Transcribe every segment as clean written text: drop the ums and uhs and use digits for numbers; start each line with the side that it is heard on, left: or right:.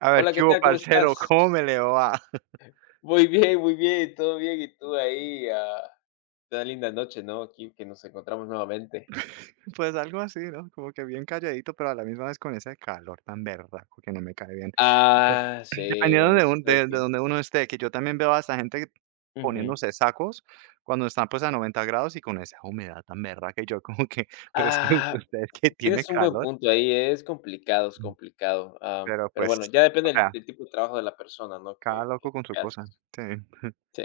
right: A ver,
left: Hola,
right: ¿qué
left: ¿qué
right: hubo,
left: tal? ¿Cómo
right: parcero?
left: estás?
right: ¿Cómo me le va?
left: Muy bien, todo bien. Y tú ahí, una linda noche, ¿no? Aquí que nos encontramos nuevamente.
right: Pues algo así, ¿no? Como que bien calladito, pero a la misma vez con ese calor tan berraco que no me cae bien. Pues,
left: Ah, sí,
right: dependiendo
left: bueno,
right: de,
left: tú
right: un-
left: sabes
right: de, de
left: que
right: donde uno esté, que yo también veo a esa gente
left: ujú.
right: poniéndose sacos cuando están pues a 90 grados y con esa humedad tan berraca y yo como que, pero es que
left: Ah,
right: ustedes que tiene
left: tienes un buen
right: calor,
left: punto ahí, ¿eh? Es complicado, es complicado.
right: pero
left: Pero
right: pues,
left: bueno, ya
right: o
left: depende del,
right: sea,
left: del tipo de trabajo de la persona, ¿no?
right: cada
left: Que
right: loco
left: tú
right: con su
left: que
right: cosa.
left: haces.
right: Sí.
left: Sí.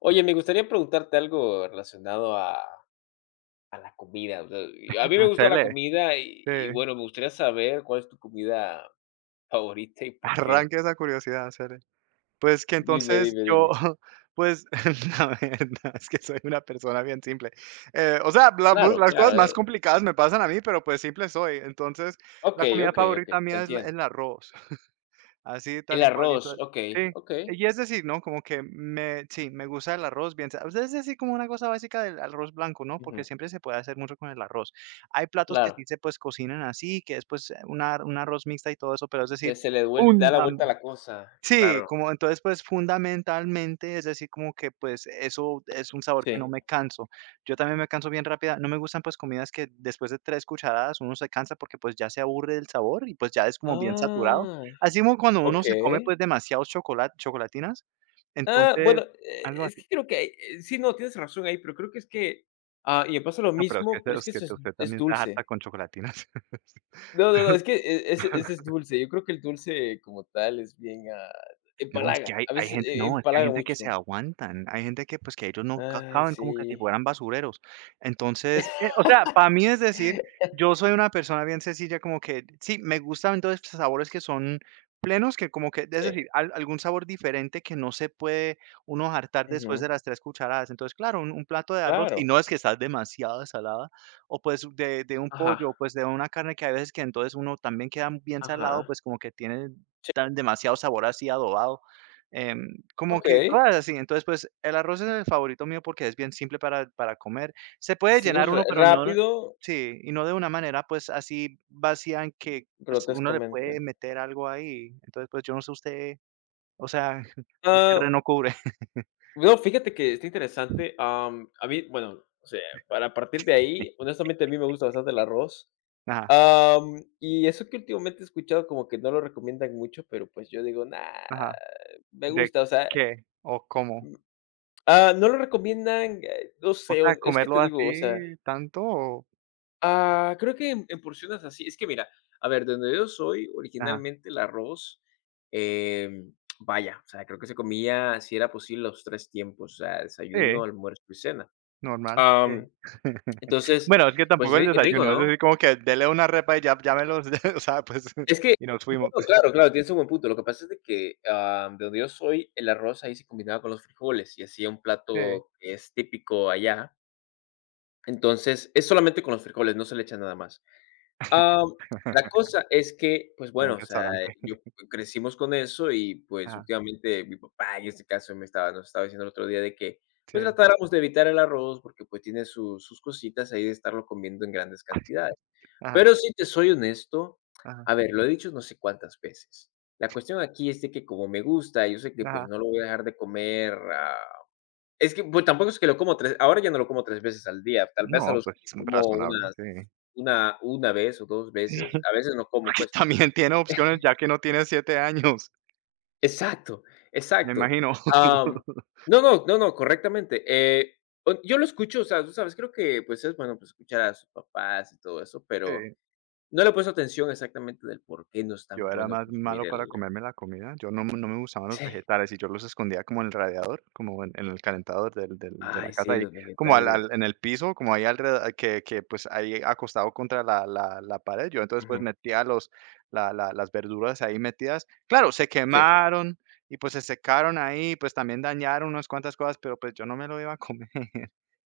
left: Oye, me gustaría preguntarte algo relacionado a la comida. O sea, y a mí me gusta la
right: Hacele,
left: comida y
right: sí.
left: bueno, me gustaría saber cuál es tu comida favorita y por qué.
right: Arranque esa curiosidad, hacele. Pues que
left: Dime,
right: entonces
left: dime,
right: yo,
left: dime.
right: pues, la verdad es que soy una persona bien simple. O sea, la pues,
left: Claro,
right: las cosas
left: claro,
right: más
left: eh.
right: complicadas me pasan a mí, pero, pues, simple soy. Entonces, la
left: Okey,
right: comida
left: okey, okey,
right: favorita
left: te
right: mía es la
left: entiendo.
right: el arroz, así
left: El
right: tal y cual y
left: arroz,
right: tal.
left: okey,
right: Sí,
left: okey.
right: y es decir, ¿no? Como que me sí, me gusta el arroz bien sea, o sea, es decir, como una cosa básica del arroz blanco, ¿no? Porque
left: Ujú,
right: siempre se puede hacer mucho con el arroz. Hay platos que
left: claro,
right: sí se, pues, cocinan así, que después pues, una un arroz mixta y todo eso, pero es decir,
left: que se le vuel da la vuelta a la cosa,
right: sí,
left: claro,
right: como entonces, pues, fundamentalmente, es decir, como que, pues, eso es un sabor que no
left: sí.
right: me canso. Yo también me canso bien rápida. No me gustan, pues, comidas que después de 3 cucharadas uno se cansa porque, pues, ya se aburre del sabor y, pues, ya es como bien saturado.
left: Ah,
right: Así como cuando uno se come,
left: okey.
right: pues, demasiados chocolate chocolatinas.
left: Ah, bueno,
right: Entonces, algo
left: es
right: así.
left: que creo que sí, no, tienes razón ahí, pero creo que es que y me pasa lo
right: No, pero es que
left: mismo,
right: usted
left: pero es que
right: usted
left: eso es
right: usted
left: es
right: también se harta
left: dulce.
right: con chocolatinas.
left: No, no, no, es que ese es dulce. Yo creo que el dulce como tal es bien,
right: No, es que
left: empalaga,
right: hay
left: a veces
right: gente
left: e
right: no, es que hay
left: empalaga
right: gente que se
left: mucho.
right: aguantan, hay gente que, pues, que ellos no ca
left: Ay,
right: caben
left: sí.
right: como que si fueran basureros. Entonces, o sea, para mí es decir, yo soy una persona bien sencilla, como que sí, me gustan entonces sabores que son plenos, que como que es
left: Sí.
right: decir, al algún sabor diferente que no se puede uno hartar después de
left: Ujú.
right: las 3 cucharadas. Entonces, claro, un plato de arroz, si
left: Claro.
right: no es que estás demasiado salada, o pues de un
left: Ajá,
right: pollo, o pues de una carne que hay veces que entonces uno también queda bien salado,
left: ajá.
right: pues como que tiene tan demasiado sabor así adobado. Em, Como que
left: Okey.
right: cosas así. Entonces, pues, el arroz es el favorito mío porque es bien simple para comer. Se puede
left: Sí, es
right: llenar
left: ra
right: uno, pero no
left: rápido,
right: sí, y no de una manera, pues, así vacía en que, pues, uno le puede
left: grotescamente.
right: meter algo ahí. Entonces, pues, yo no sé usted, o sea, el
left: Ah,
right: terreno cubre.
left: no, fíjate que está interesante, a mí, bueno, o sea, para partir de ahí, honestamente, a mí me gusta bastante el arroz.
right: Ajá,
left: Y eso que últimamente he escuchado como que no lo recomiendan mucho, pero, pues, yo digo: "Nah,
right: ajá.
left: me
right: ¿De
left: gusta", o sea,
right: qué o cómo?
left: no lo recomiendan, no
right: O
left: sé, o
right: sea,
left: es que te
right: ¿comerlo así
left: digo, o sea.
right: tanto o?
left: Ah, creo que en porciones así. Es que mira, a ver, de donde yo soy,
right: Ajá,
left: originalmente el arroz, em, vaya, o sea, creo que se comía, si era posible, los 3 tiempos, o sea, desayuno,
right: sí.
left: almuerzo y cena.
right: Normal, sí.
left: Am, entonces,
right: Bueno, es que
left: pues
right: tampoco el
left: ri rico,
right: desayuno, es
left: ¿no?
right: decir, como que dele una repa y ya me los o sea, pues,
left: Es que
right: y nos
left: no,
right: fuimos.
left: no, claro, claro, tienes un buen punto. Lo que pasa es de que, de donde yo soy, el arroz ahí se combinaba con los frijoles y hacía un
right: Sí.
left: plato que es típico allá. Entonces, es solamente con los frijoles, no se le echa nada más. Am, la cosa es que, pues
right: Como un
left: bueno, o sea,
right: restaurante.
left: yo crecimos con eso y, pues,
right: Ajá,
left: últimamente mi papá, en este caso, me estaba nos estaba diciendo el otro día de que, pues,
right: sí,
left: tratáramos de evitar el arroz porque, pues, tiene sus cositas ahí de estarlo comiendo en grandes cantidades.
right: ajá,
left: Pero si te soy honesto,
right: ajá,
left: a ver, lo he dicho no sé cuántas veces. La cuestión aquí es de que como me gusta, yo sé que, pues,
right: ajá.
left: no lo voy a dejar de comer, ah, es que, pues, tampoco es que lo como 3 ahora ya no lo como 3 veces al día, tal vez a
right: No,
left: lo
right: pues,
left: como
right: razonable,
left: unas
right: sí.
left: una vez o 2 veces, a veces no como,
right: Porque
left: pues.
right: también tiene opciones, ya que no tiene 7 años,
left: Exacto,
right: me
left: exacto.
right: imagino.
left: Am, no, no, no, no, correctamente, o yo lo escucho, o sea, tú sabes, creo que, pues, es bueno, pues, escuchar a sus papás y todo eso, pero
right: Sí.
left: no le he puesto atención exactamente del por qué no es
right: Yo
left: tan
right: era
left: bueno
right: más
left: consumir
right: malo para
left: el
right: comerme la comida, yo no me gustaban los
left: sí.
right: vegetales y yo los escondía como en el radiador, como en el calentador del de la
left: Ay,
right: casa
left: sí,
right: ahí,
left: los
right: como al
left: vegetales.
right: al en el piso, como ahí alrede que, pues, ahí acostado contra la pared, yo entonces, pues,
left: Ujú,
right: metía los la la las verduras ahí metidas. Claro, se
left: sí.
right: quemaron y, pues, se secaron ahí, pues, también dañaron unas cuantas cosas, pero, pues, yo no me lo iba a comer.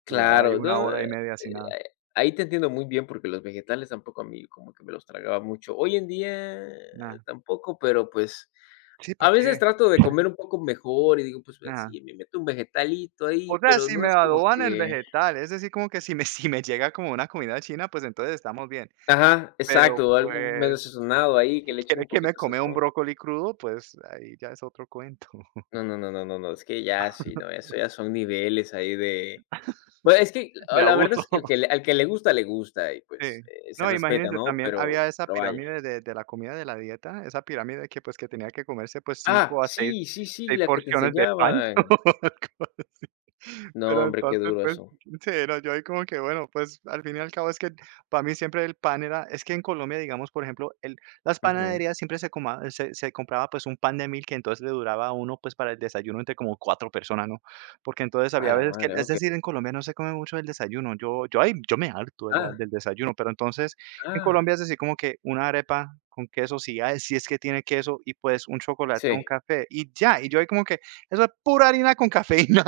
right: Duraba ahí
left: Claro,
right: una
left: no,
right: hora y media sin nada,
left: ahí te entiendo muy bien, porque los vegetales tampoco a mí como que me los tragaba mucho. Hoy en día
right: nada.
left: tampoco, pero, pues,
right: Sí, ¿para
left: a veces
right: qué?
left: trato de comer un poco mejor y digo, pues, ve,
right: Nada.
left: sí, me meto un vegetalito
right: O
left: ahí,
right: sea,
left: pero
right: si
left: no
right: me
left: es como
right: adoban el
left: que
right: vegetal, es decir, como que si me si me llega como una comida china, pues entonces estamos bien.
left: ajá,
right: Pero,
left: exacto, algo medio
right: pues,
left: sazonado ahí, que
right: si
left: le echen
right: quiere
left: un
right: que me
left: poquito de
right: coma un
left: sazón.
right: brócoli crudo, pues ahí ya es otro cuento
left: No, no, no, no, no, no, es que ya sí, no, eso ya son niveles ahí de bueno, es que
right: de
left: la verdad es
right: abuso.
left: que al que le gusta y, pues,
right: Sí.
left: se
right: No,
left: respeta,
right: imagínese,
left: ¿no?
right: también
left: Pero
right: había esa
left: pero vaya.
right: pirámide de la comida de la dieta, esa pirámide que, pues, que tenía que comerse, pues,
left: Ah,
right: 5 a 6
left: sí, sí, sí, la que te
right: porciones de pan.
left: enseñaban. No,
right: Pero
left: hombre, qué
right: entonces,
left: duro
right: pues,
left: eso.
right: sí, no, yo ahí como que, bueno, pues, al fin y al cabo es que para mí siempre el pan era es que en Colombia, digamos, por ejemplo, el las
left: Ujú.
right: panaderías siempre se coma se compraba, pues, un pan de mil que entonces le duraba a uno, pues, para el desayuno entre como 4 personas, ¿no? Porque entonces
left: A
right: había
left: la
right: veces que
left: madre,
right: es
left: okey.
right: decir, en Colombia no se come mucho el desayuno. Yo ahí yo me harto de la
left: Ah,
right: del desayuno, pero entonces en
left: ah,
right: Colombia es decir, como que una arepa con queso, si hay si es que tiene queso y, pues, un chocolate, un
left: sí.
right: café y ya. Y yo ahí como que eso es pura harina con cafeína.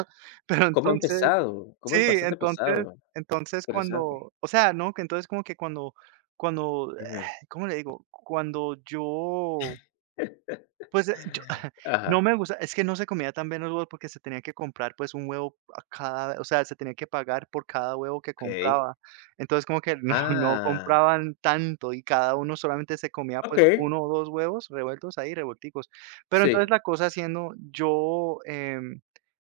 right: Pero
left: Comen
right: entonces
left: pesado,
right: sí,
left: comen bastante pesado.
right: entonces entonces
left: Interesante.
right: cuando o sea, ¿no? Que entonces como que cuando cuando,
left: Ujú.
right: eh, ¿cómo le digo? Cuando yo pues, yo no
left: Ajá,
right: me gusta, es que no se comía tan bien los huevos porque se tenía que comprar, pues, un huevo a cada o sea, se tenía que pagar por cada huevo que
left: okey.
right: compraba. Entonces, como que no no
left: Ah,
right: compraban tanto y cada uno solamente se comía, pues,
left: okey,
right: uno o 2 huevos revueltos ahí, revuelticos. Pero entonces
left: sí.
right: la cosa siendo, yo,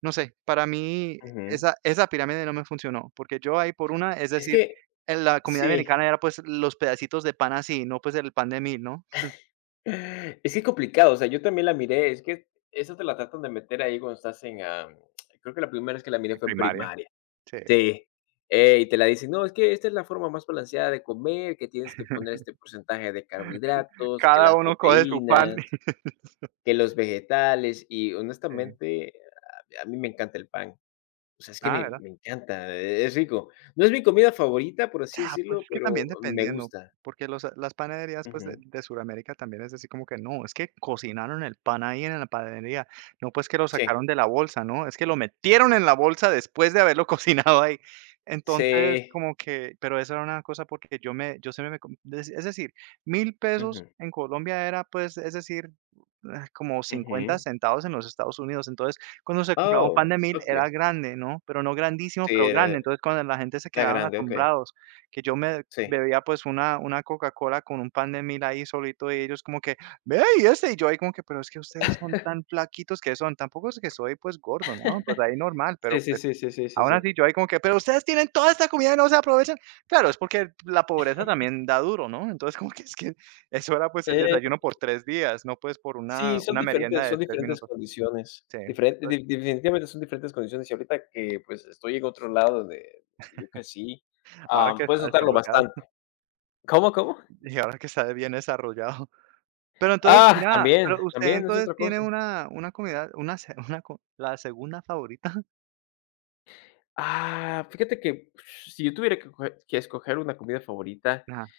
right: no sé, para mí
left: Ujú.
right: esa pirámide no me funcionó, porque yo ahí por una, es
left: Es
right: decir,
left: que
right: en la comida
left: sí,
right: americana era, pues, los pedacitos de pan así, no, pues, el pan de mil, ¿no?
left: es que es complicado, o sea, yo también la miré, es que esa te la tratan de meter ahí cuando estás en, creo que la primera vez que la miré fue en
right: Primaria,
left: primaria.
right: sí.
left: Sí, y te la dicen: "No, es que esta es la forma más balanceada de comer, que tienes que poner este porcentaje de carbohidratos, que
right: Cada
left: las
right: uno coge su pan.
left: proteínas, que los vegetales", y
right: Sí.
left: honestamente, a mí me encanta el pan. O sea, es que
right: Ah,
left: me
right: ¿verdad?
left: me encanta, es rico. No es mi comida favorita, por así
right: Ah, pues
left: decirlo,
right: es que también
left: pero me
right: dependiendo,
left: gusta.
right: porque los las panaderías, pues, de
left: Ujú.
right: de Suramérica también es así como que no, es que cocinaron el pan ahí en la panadería, no, pues, que lo
left: Sí.
right: sacaron de la bolsa, ¿no? Es que lo metieron en la bolsa después de haberlo cocinado ahí. Entonces,
left: Sí.
right: como que pero eso era una cosa porque yo me yo siempre me com es decir, 1000 pesos
left: Ujú,
right: en Colombia era, pues, es decir, ah, como cincuenta
left: ujú.
right: centavos en los Estados Unidos. Entonces, cuando se compraba un pan
left: Oh,
right: de 1000 era
left: okey.
right: grande, ¿no? Pero no grandísimo,
left: Sí,
right: pero grande.
left: era
right: Entonces, cuando la gente se
left: era
right: quedaban
left: grande, okey.
right: asombrados que yo me
left: Sí.
right: bebía, pues, una Coca-Cola con un pan de mil ahí solito, y ellos como que: "Ve, y este", y yo ahí como que: "Pero es que ustedes son tan flaquitos que son". Tampoco es que soy, pues, gordo, ¿no? Pues, ahí normal,
left: Sí,
right: pero,
left: sí,
right: pues,
left: sí, sí, sí, sí,
right: aún
left: sí.
right: así yo ahí como que: "Pero ustedes tienen toda esta comida y no se aprovechan". Claro, es porque la pobreza también da duro, ¿no? Entonces, como que es que eso era, pues, el
left: Eh
right: desayuno por 3 días, no, pues, por una
left: Sí, son
right: una merienda
left: diferentes
right: de
left: son
right: 3
left: diferentes
right: minutos.
left: condiciones.
right: Sí,
left: Diferen de
right: entonces,
left: Definitivamente son diferentes condiciones, y ahorita que, pues, estoy en otro lado de yo crecí,
right: ahora que
left: puedes
right: está
left: notarlo
right: desarrollado
left: bastante. ¿Cómo, cómo?
right: y ahora que está bien desarrollado. Pero entonces,
left: Ah,
right: mira,
left: también,
right: pero usted
left: también es
right: entonces
left: otra
right: tiene
left: cosa.
right: una comida, una se una co la segunda favorita.
left: Ah, fíjate que si yo tuviera que coger que escoger una comida favorita,
right: Nada,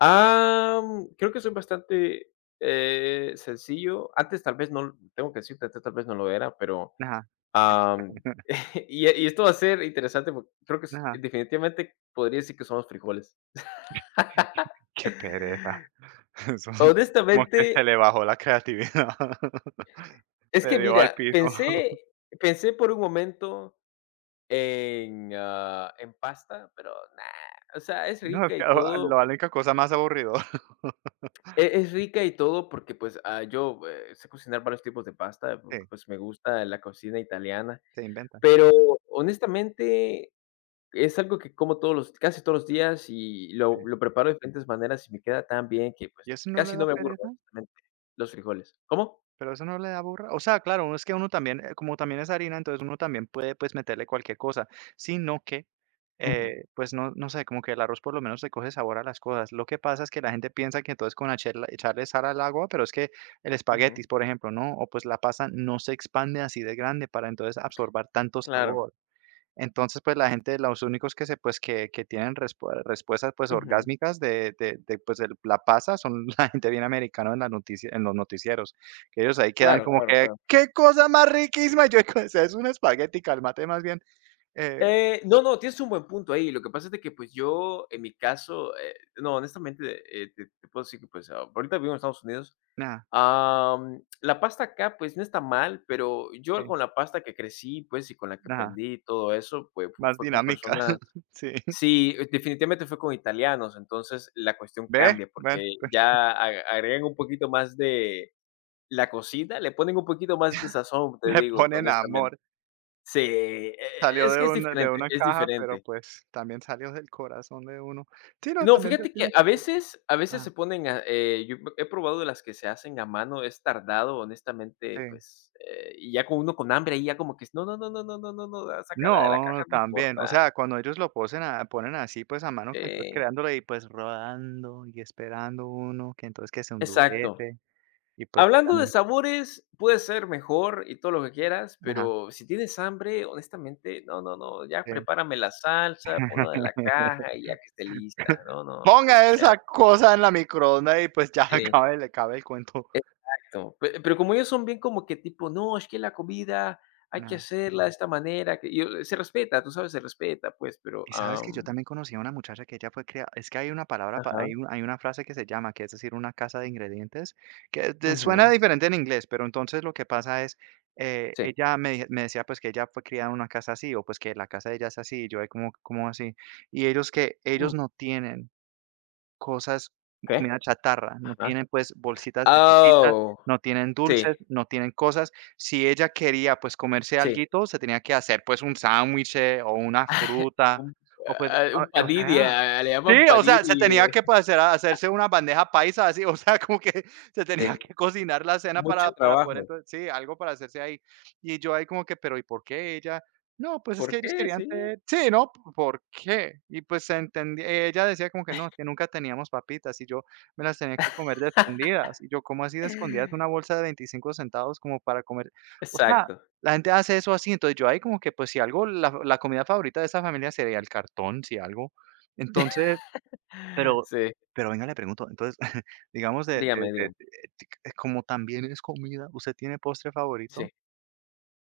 left: creo que soy bastante, sencillo. Antes tal vez no tengo que decirte, antes tal vez no lo era, pero
right: nada,
left: Am, y esto va a ser interesante, porque creo que es
right: nada,
left: definitivamente podría decir que son los frijoles.
right: qué pereza. Eso como que se
left: Honestamente,
right: le bajó la creatividad.
left: es
right: Se
left: que
right: dio al
left: mira,
right: piso.
left: pensé pensé por un momento en pasta, pero nah, o sea, es
right: No, es
left: rica
right: que
left: y
right: la
left: todo.
right: única cosa más aburridora.
left: Es rica y todo porque pues yo sé cocinar varios tipos de pasta, porque,
right: Sí,
left: pues me gusta la cocina italiana,
right: se inventan,
left: pero honestamente es algo que como todos los casi todos los días y lo
right: sí.
left: lo preparo de diferentes maneras y me queda tan bien que, pues,
right: ¿Y eso no le
left: casi no
right: da
left: me aburro,
right: pereza?
left: honestamente, los frijoles. ¿Cómo?
right: Pero eso no le da burra. O sea, claro, uno es que uno también, como también es harina, entonces uno también puede pues meterle cualquier cosa, sino que,
left: Ujú,
right: pues no, no sé, como que el arroz por lo menos le coge sabor a las cosas. Lo que pasa es que la gente piensa que entonces con echarla- echarle sal al agua, pero es que el
left: ujú,
right: espaguetis, por ejemplo, ¿no? O pues la pasta no se expande así de grande para entonces absorber tanto
left: claro,
right: sabor. Entonces, pues, la gente, los únicos que se pues, que tienen respue respuestas, pues,
left: ujú,
right: orgásmicas de, pues, el la pasa son la gente bien americana en las noticia en los noticieros, que ellos ahí quedan
left: claro,
right: como
left: claro,
right: que:
left: claro.
right: "¡Qué cosa más riquísima!". Y yo "O sea, es un espagueti, cálmate más bien". Eh,
left: No, no, tienes un buen punto ahí. Lo que pasa es de que, pues, yo, en mi caso, no, honestamente, te puedo decir que, pues, ahorita vivo en Estados Unidos.
right: nada,
left: La pasta acá, pues, no está mal, pero yo
right: eh,
left: con la pasta que crecí, pues, y con la que
right: nada,
left: aprendí y todo eso, pues, fu
right: más
left: fue con
right: dinámica.
left: personas.
right: Sí.
left: Sí, definitivamente fue con italianos, entonces la cuestión
right: Ve,
left: cambia porque
right: bueno, pues,
left: ya ag agregan un poquito más de la cocina, le ponen un poquito más de sazón, te
right: le
left: digo,
right: ponen amor.
left: honestamente. Sí, e e
right: Salió
left: es que es
right: de
left: diferente,
right: una
left: es
right: caja, pero,
left: diferente.
right: pues, también salió del corazón de uno. Sí, no,
left: No,
right: también te
left: fíjate que
right: tiene
left: a
right: que ser
left: veces a veces
right: ajá,
left: se ponen a yo he probado las que se hacen a mano, es tardado, honestamente,
right: sí.
left: pues, y ya con uno con hambre ahí ya como que: "No, no, no, no, no, no, no, no, sácala de la
right: No,
left: caja, no
right: también, o
left: importa".
right: sea, cuando ellos lo posen a ponen así, pues, a mano, que entonces
left: Sí,
right: creándolo y, pues, rodando y esperando uno, que entonces que se
left: exacto.
right: endurece y, pues, que
left: Hablando de
right: también
left: sabores, puede ser mejor y todo lo que quieras,
right: ajá,
left: pero si tienes hambre, honestamente, no, no, no, ya
right: sí.
left: prepárame la salsa, ponlo en la caja y ya que esté lista, no, no,
right: Ponga
left: que sea
right: esa cosa en la microonda y, pues, ya
left: sí,
right: acabe le acabe el cuento.
left: exacto. Pe pero como ellos son bien como que tipo: "No, es que la comida hay que
right: No.
left: hacerla de esta manera", que yo se respeta, tú sabes, se respeta, pues, pero,
right: Y sabes que yo
left: am
right: también conocí a una muchacha que ella fue criada, es que hay una palabra,
left: ajá,
right: hay, hay una frase que se llama, que es decir, una casa de ingredientes, que suena
left: ujú,
right: diferente en inglés, pero entonces lo que pasa es,
left: sí.
right: ella me, me decía pues que ella fue criada en una casa así, o pues que la casa de ella es así, y yo de como así, y ellos que ellos
left: Mm,
right: no tienen cosas, comida
left: ¿qué?
right: chatarra, no
left: Ajá.
right: tienen, pues, bolsitas de papitas,
left: Oh,
right: no tienen
left: sí,
right: dulces, no tienen cosas. Si ella quería, pues, comerse
left: sí.
right: alguito, se tenía que hacer, pues, un sándwich, o una fruta,
left: Un
right: o pues, o
left: un
right: o
left: panini,
right: sea.
left: le
right: Sí,
left: llaman
right: o sea,
left: panini,
right: se tenía que, pues, hacerse una bandeja paisa así, o sea, como que se tenía
left: este,
right: que cocinar la cena para
left: mucho
right: para poder
left: trabajo.
right: entonces sí, algo para hacerse ahí. Y yo ahí como que, pero ¿y por qué ella? No, pues es que
left: ¿Por
right: ellos
left: qué?
right: querían
left: Sí.
right: tener sí, ¿no? ¿Por qué? Y pues se entendía, ella decía como que no, que nunca teníamos papitas y yo me las tenía que comer de escondidas. Y yo, ¿cómo así de escondidas? Una bolsa de 25 centavos como para comer. O sea,
left: Exacto.
right: la gente hace eso así. Entonces yo ahí como que, pues si algo, la comida favorita de esa familia sería el cartón, si algo. Entonces, pero
left: Sí,
right: venga, le pregunto, entonces, digamos
left: dígame, dígame.
right: como también es comida, ¿usted tiene postre favorito?
left: Sí.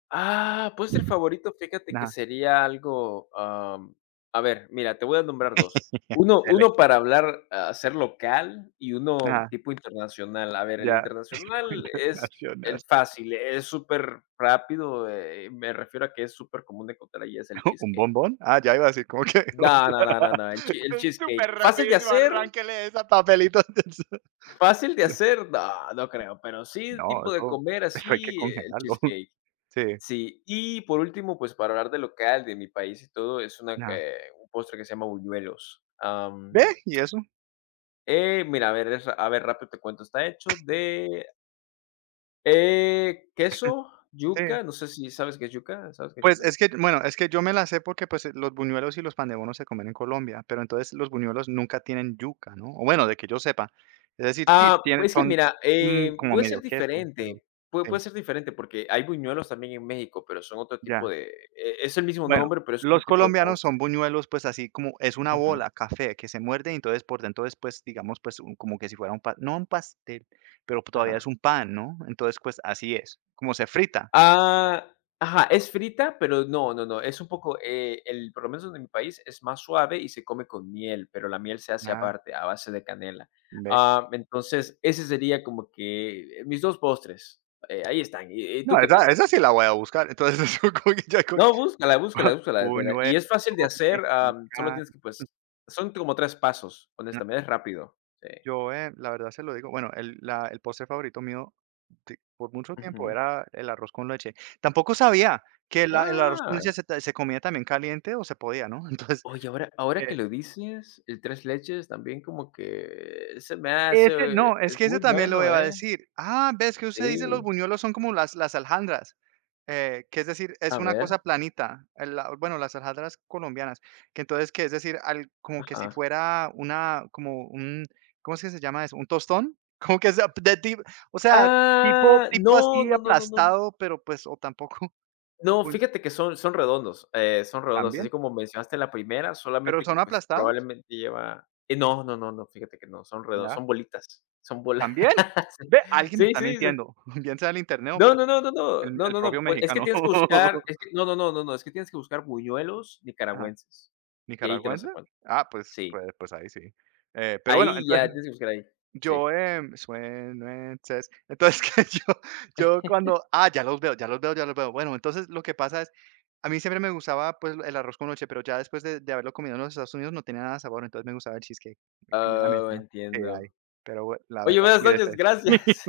left: Ah, postre favorito, fíjate que
right: Nada,
left: sería algo, a ver, mira, te voy a nombrar dos. Uno
right: Cele
left: uno para hablar, ser local y uno
right: nada,
left: tipo internacional. A ver, el
right: ya,
left: internacional es
right: internacional.
left: el fácil, es superrápido, me refiero a que es súper supercomún encontrar allí, es el
right: ¿Un
left: cheesecake.
right: bombón? Ah, ya iba a decir, ¿como que?
left: No, no, no, no, no, el
right: Es
left: cheesecake.
right: súper rapidísimo, arránquele esa papelito.
left: Fácil de hacer, no, no creo, pero sí, el
right: No,
left: tipo de
right: eso
left: comer
right: eso hay que
left: así, el
right: congelarlo.
left: cheesecake.
right: Sí,
left: Sí, y por último, pues, para hablar de local, de mi país y todo, es
right: nada.
left: un postre que se llama buñuelos.
right: ¿Ve? ¿Y eso?
left: Mira, a ver, rápido te cuento, está hecho de, queso,
right: Sí.
left: yuca, no sé si sabes qué es yuca, ¿sabes qué es
right: Pues,
left: yuca?
right: es que, bueno, es que yo me la sé porque, pues, los buñuelos y los pandebonos se comen en Colombia, pero entonces los buñuelos nunca tienen yuca, ¿no? O bueno, de que yo sepa. Es decir, sí,
left: Ah,
right: tienen,
left: es que
right: son,
left: mira,
right: mm, como
left: puede ser
right: medio queso, pero
left: diferente, puede
right: sí,
left: puede ser diferente, porque hay buñuelos también en México, pero son otro tipo
right: ya.
left: de. Es el mismo
right: Bueno,
left: nombre, pero es otro
right: los
left: tipo de
right: colombianos
left: postre.
right: son buñuelos, pues, así como es una
left: Ujú,
right: bola, café, que se muerde, y entonces por dentro es, pues, digamos, pues, un como que si fuera un pa, no un pastel, pero todavía es
left: ajá.
right: un pan, ¿no? Entonces, pues, así es, como se frita.
left: Ah, ajá, es frita, pero no, no, no, es un poco, el por lo menos en mi país es más suave y se come con miel, pero la miel se hace
right: Ah,
left: aparte, a base de canela.
right: ve.
left: Ah, entonces, ese sería como que mis 2 postres, ahí están, ¿y
right: No,
left: tú qué
right: esa
left: tal?
right: esa sí la voy a buscar. Entonces, yo creo que ya.
left: No, búscala, búscala, búscala, te la
right: Buñuelos,
left: y es fácil de hacer, solo
right: mexicano.
left: tienes que, pues, son como 3 pasos, honestamente, es rápido, sí.
right: Yo, la verdad se lo digo, bueno, el postre favorito mío de por mucho tiempo
left: Ujú.
right: era el arroz con leche. Tampoco sabía que la el arroz con
left: Ah,
right: leche se comía también caliente o se podía, ¿no? Entonces,
left: oye, ahora que lo dices, el tres leches también como que se me
right: ese
left: hace
right: no, es
left: es
right: que ese
left: muy
right: también lo
left: bueno,
right: iba a
left: ¿eh?
right: decir. Ah, ves que usted dice los
left: Sí,
right: buñuelos son como las alhandras, que es decir, es
left: a
right: una cosa
left: ver,
right: planita, el la bueno, las alhandras colombianas, que entonces, que es decir, al como que si
left: ajá.
right: fuera una como un, ¿cómo es que se llama eso? ¿Un tostón? Como que sea de ti, o sea, tipo
left: Ah,
right: tipo
left: no,
right: así
left: no, no, no, no.
right: aplastado, pero pues, o tampoco,
left: No,
right: uy,
left: fíjate que son redondos, son redondos, así
right: ¿también?
left: como mencionaste la primera,
right: ¿Pero
left: solamente
right: son
left: que, pues,
right: aplastados?
left: probablemente lleva no, no, no, no, fíjate que no, son redondos,
right: Ya,
left: son bolitas, son bolas.
right: ¿también? Ve, alguien me
left: Sí, sí,
right: está
left: sí. Sí.
right: mintiendo, bien sea el internet o,
left: No,
right: pues,
left: no, no, no, no, no,
right: el
left: no,
right: propio
left: no, pues, es que
right: mexicano.
left: tienes que buscar, es que no, no, no, no, no, es que tienes que buscar buñuelos nicaragüenses, y ahí te
right: ¿Nicaragua
left: vas a dar
right: entra?
left: cuenta.
right: Ah, pues
left: Sí,
right: pues pues ahí sí. Pero bueno, entonces
left: ahí ya, tienes que buscar ahí, sí.
right: yo, suenuenses, entonces que yo yo cuando ah, ya los veo, ya los veo, ya los veo. Bueno, entonces lo que pasa es, a mí siempre me gustaba, pues, el arroz con leche, pero ya después de haberlo comido en los Estados Unidos no tenía nada de sabor, entonces me gustaba el cheesecake. Me cambié la mente,
left: Oh,
right: ¿no? Sí, ahí,
left: entiendo.
right: pero bue, la
left: Oye,
right: verdad,
left: buenas noches,
right: cuídese.
left: gracias.